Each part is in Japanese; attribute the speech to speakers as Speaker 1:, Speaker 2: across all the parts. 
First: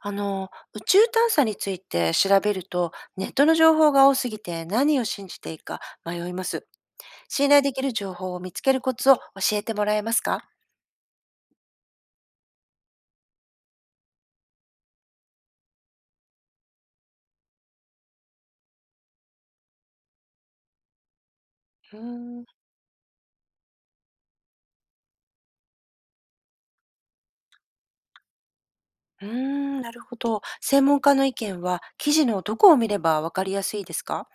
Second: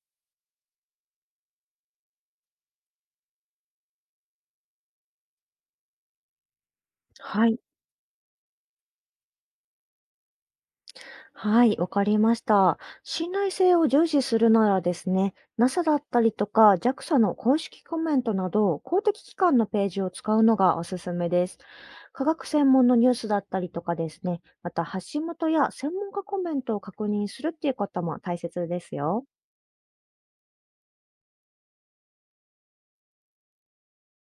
Speaker 1: 宇宙探査について調べると、ネットの情報が多すぎて何を信じていいか迷います。
Speaker 2: は
Speaker 1: 信
Speaker 2: い。
Speaker 1: 頼できる情報を見つけるコツを教えてもらえますか？
Speaker 2: はい、わかりました。信頼性を重視するならですね、NASA だったりとか JAXA の公式コメントなど、公的機関のページを使うのがおすすめです。
Speaker 1: うー
Speaker 2: 科
Speaker 1: ん、
Speaker 2: 学
Speaker 1: う
Speaker 2: 専門のニュースだったりとかですね、また発信元や専門家コメントを確認するっていうことも大切ですよ。
Speaker 1: ーん、なるほど。専門家の意見は記事のどこを見ればわかりやすいですか？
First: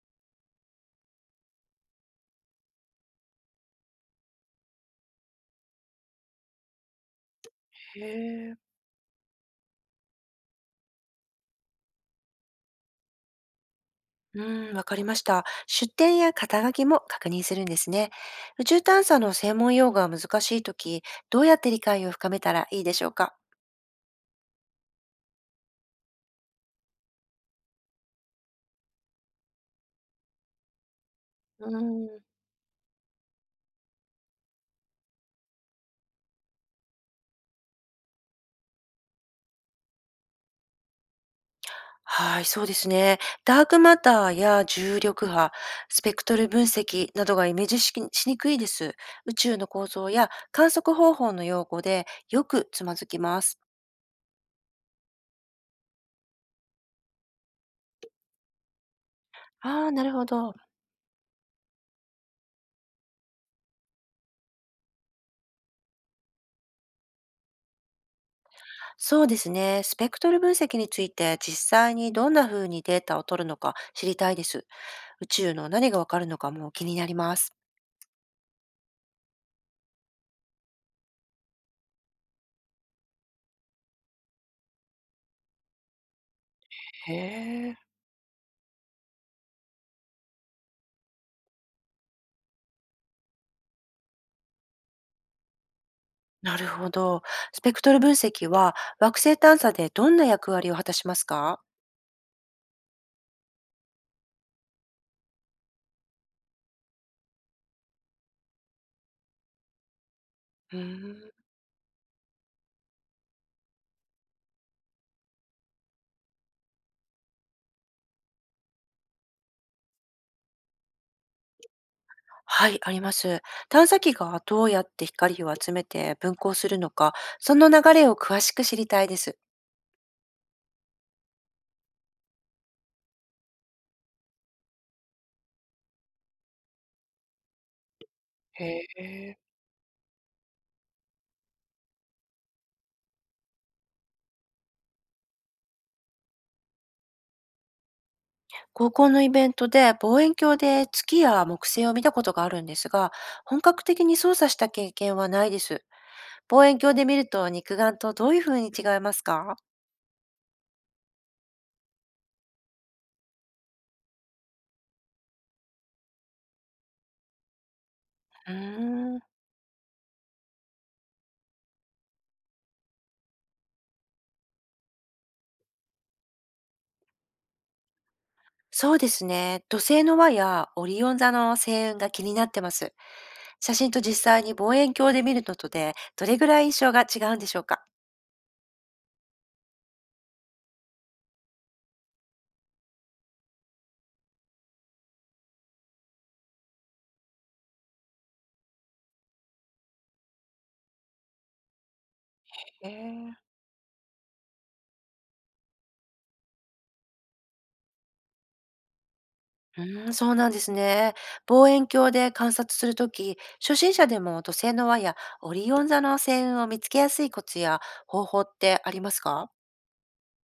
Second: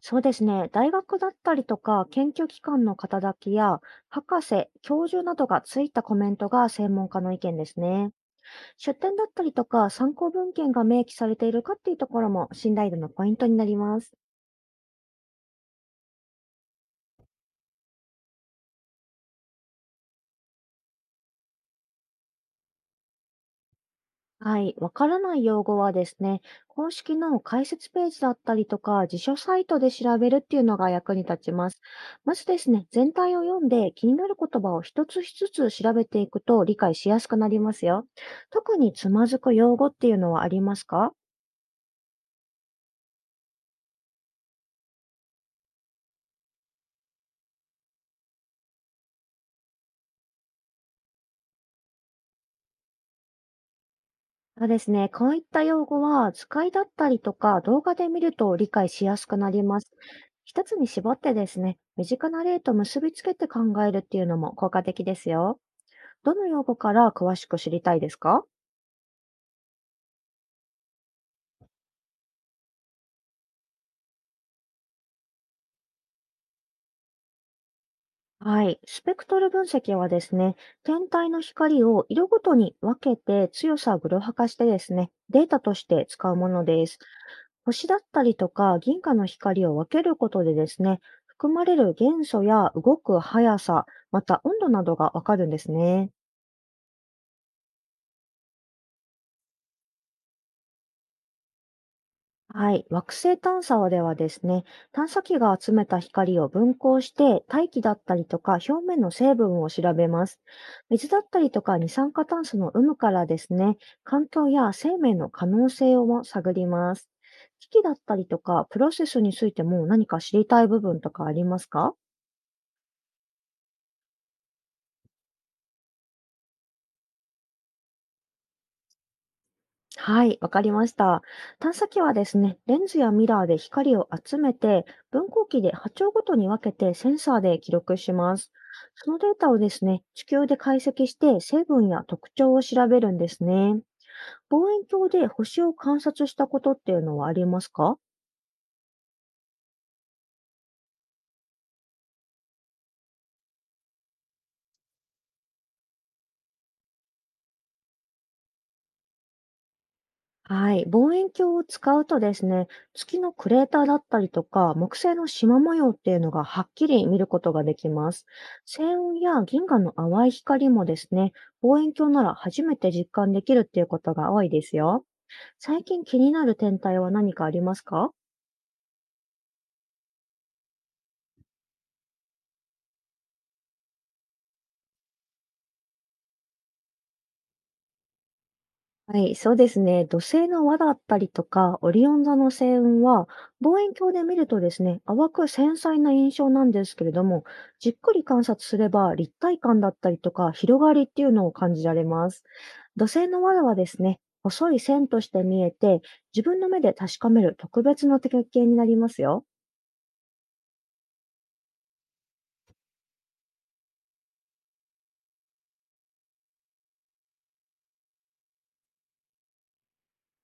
Speaker 2: そうですね、大学だったりとか研究機関の肩書きや、博士、教授などがついたコメントが専門家の意見ですね。
Speaker 1: へえ。
Speaker 2: 出典だったりとか参考文献が明記されているかっていうところも信頼度のポイントになります。
Speaker 1: うーん、わかりました。出典や肩書きも確認するんですね。宇宙探査の専門用語が難しいとき、どうやって理解を深めたらいいでしょうか？
Speaker 2: はい。わからない用語はですね、公式の解説ページだったりとか、辞書サイトで調べるっていうのが役に立ち
Speaker 1: う
Speaker 2: ま
Speaker 1: ー
Speaker 2: す。
Speaker 1: ん、
Speaker 2: まずですね、全体を読んで気になる言葉を一つ一つ調べていくと理解しやすくなりますよ。特につまずく用語っていうのはありますか？
Speaker 1: はい、そうですね。ダークマターや重力波、スペクトル分析などがイメージしきしにくいです。宇宙の構造や観測方法の用語でよくつまずきます。
Speaker 2: そうですね。こういった用語は、図解だったりとか動画で見ると理解しやすくなりま
Speaker 1: あ
Speaker 2: す。
Speaker 1: あ、なるほど。
Speaker 2: 一つに絞ってですね、身近な例と結びつけて考えるっていうのも効果的ですよ。どの用語から詳しく知りたいですか？
Speaker 1: そうですね。スペクトル分析について実際にどんな風にデータを取るのか知りたいです。宇宙の何がわかるのかも気になります。
Speaker 2: はい。スペクトル分析はですね、天体の光を色ごとに分けて強さをグロ波化してですね、データとして使うものです。
Speaker 1: へえ。
Speaker 2: 星だったりとか銀河の光を分けることでですね、含まれる元素や動く速さ、また温度などがわかるんですね。
Speaker 1: なるほど。スペクトル分析は惑星探査でどんな役割を果たしますか？
Speaker 2: はい。惑星探査ではですね、探査機が集めた光を分光して、大気だったりとか表面の成分を調べます。
Speaker 1: うー
Speaker 2: 水だっ
Speaker 1: ん。
Speaker 2: たりとか二酸化炭素の有無からですね、環境や生命の可能性をも探ります。機器だったりとかプロセスについても何か知りたい部分とかありますか？
Speaker 1: はい、あります。探査機がどうやって光を集めて分光するのか、その流れを詳しく知りたいです。
Speaker 2: はい、わかりました。探査機はですね、レンズやミラーで光を集めて、分光器で波長ごとに分けてセンサーで記録します。
Speaker 1: へ
Speaker 2: そのデー
Speaker 1: え。
Speaker 2: タをですね、地球で解析して成分や特徴を調べるんですね。望遠鏡で星を観察したことっていうのはありますか？
Speaker 1: 高校のイベントで望遠鏡で月や木星を見たことがあるんですが、本格的に操作した経験はないです。望遠鏡で見ると肉眼とどういうふうに違いますか？
Speaker 2: はい。望遠鏡を使うとですね、月のクレーターだったりとか、木星の縞模様っていうのがはっきり見ることができます。
Speaker 1: うー
Speaker 2: 星雲
Speaker 1: ん。
Speaker 2: や銀河の淡い光もですね、望遠鏡なら初めて実感できるっていうことが多いですよ。最近気になる天体は何かありますか？
Speaker 1: そうですね。土星の輪やオリオン座の星雲が気になってます。写真と実際に望遠鏡で見るのとで、どれぐらい印象が違うんでしょうか？
Speaker 2: はい、そうですね。土星の輪だったりとか、オリオン座の星雲は、望遠鏡で見るとですね、淡く繊細な印象なんですけれども、じっくり観察すれば立体感だったりとか、広がりっていうのを感じられます。
Speaker 1: へ
Speaker 2: 土星
Speaker 1: え。
Speaker 2: の輪はですね、細い線として見えて、自分の目で確かめる特別な体験になりますよ。
Speaker 1: うーん、そうなんですね。望遠鏡で観察するとき、初心者でも土星の輪やオリオン座の星雲を見つけやすいコツや方法ってありますか？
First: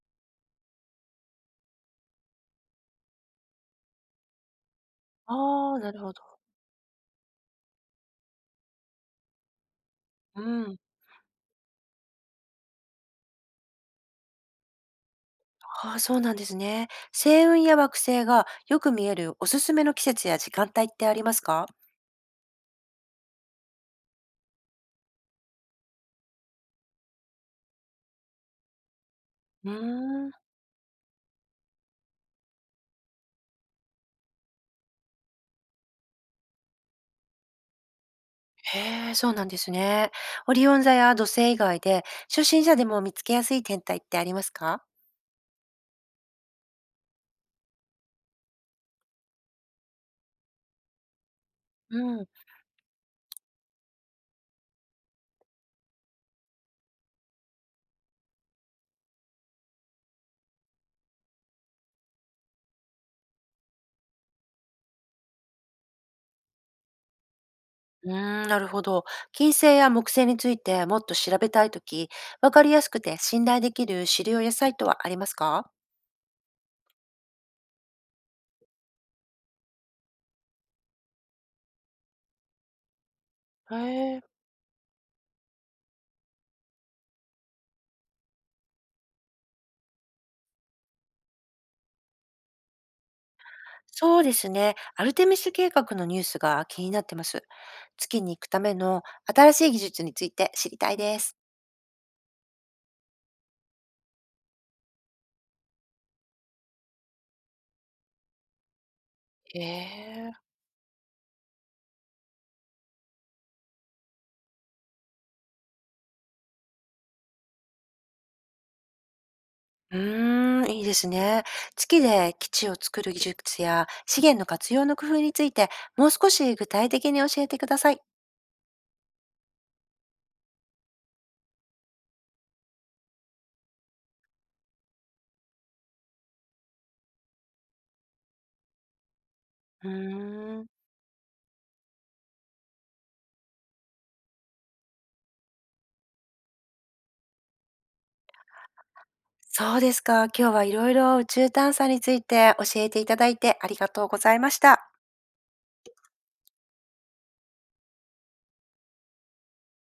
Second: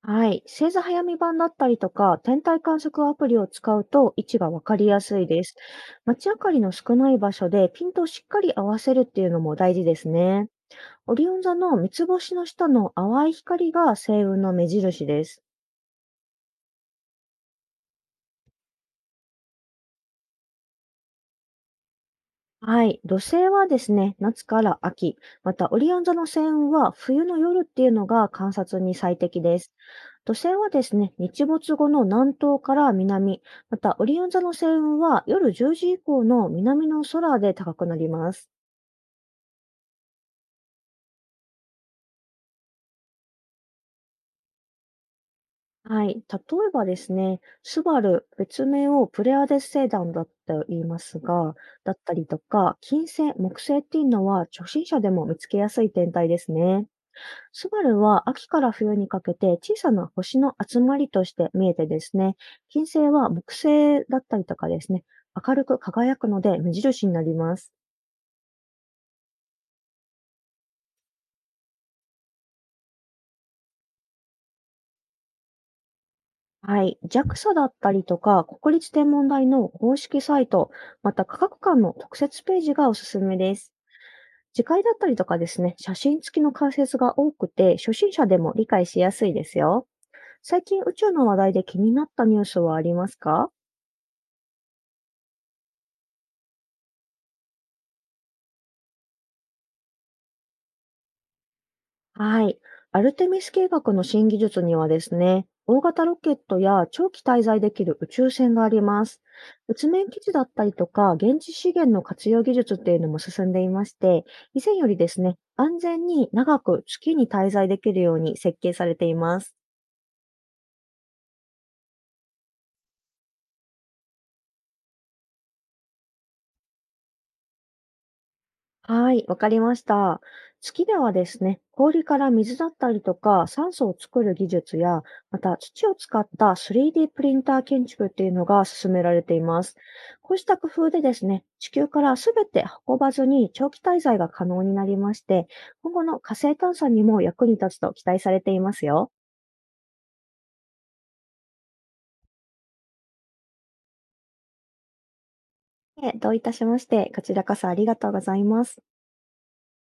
Speaker 2: はい。星座早見版だったりとか、天体観測アプリを使うと位置がわかりやすい
Speaker 1: あ
Speaker 2: です。
Speaker 1: あー、なるほど。
Speaker 2: 街明かりの少ない場所でピントをしっかり合わせるっていうのも大事です
Speaker 1: う
Speaker 2: ね。
Speaker 1: ん。
Speaker 2: オリオン座の三つ星の下の淡い光が星雲の目印です。
Speaker 1: ああ、そうなんですね。星雲や惑星がよく見えるおすすめの季節や時間帯ってありますか？
Speaker 2: はい。土星はですね、夏から秋。また、オリオン座の星雲は冬の夜っていうのが観察に最適です。
Speaker 1: うー
Speaker 2: 土
Speaker 1: ん。
Speaker 2: 星はですね、日没後の南東から南、またオリオン座の星雲は夜10時以降の南の空で高くなります。
Speaker 1: へえ、そうなんですね。オリオン座や土星以外で、初心者でも見つけやすい天体ってありますか？
Speaker 2: はい。例えばですね、スバル、別名をプレアデス星団だと言いますが、だった
Speaker 1: う
Speaker 2: り
Speaker 1: ん。
Speaker 2: とか、金星、木星っていうのは初心者でも見つけやすい天体ですね。スバルは秋から冬にかけて小さな星の集まりとして見えてですね、金星は木星だったりとかですね、明るく輝くので目印になります。
Speaker 1: うーん、なるほど。金星や木星についてもっと調べたいとき、わかりやすくて信頼できる資料やサイトはありますか？
Speaker 2: はい。JAXA だったりとか、国立天文台の公式サイト、また科学館の特設ページがおすすめです。
Speaker 1: へえ、
Speaker 2: 次回だったりとかですね、写真付きの解説が多くて、初心者でも理解しやすいですよ。最近宇宙の話題で気になったニュースはありますか？
Speaker 1: そうですね。アルテミス計画のニュースが気になってます。月に行くための新しい技術について知りたいです。
Speaker 2: はい。アルテミス計画の新技術にはですね、大型ロケットや長期滞在できる宇宙船があります。月面基地だ
Speaker 1: ええ。
Speaker 2: ったりとか、現地資源の活用技術っていうのも進んでいまして、以前よりですね、安全に長く月に滞在できるように設計されています。
Speaker 1: うーん、いいですね。月で基地を作る技術や資源の活用の工夫について、もう少し具体的に教えてください。
Speaker 2: はい、わかりました。月ではですね、氷から水だったりとか酸素を作る技術や、また土を使った 3D プリンター建築っていうのが進められています。
Speaker 1: う
Speaker 2: こうした
Speaker 1: ーん、
Speaker 2: 工夫でですね、地球からすべて運ばずに長期滞在が可能になりまして、今後の火星探査にも役に立つと期待されていますよ。
Speaker 1: そうですか。今日はいろいろ宇宙探査について教えていただいてありがとうございました。
Speaker 2: え、どういたしまして、こちらこそありがとうございます。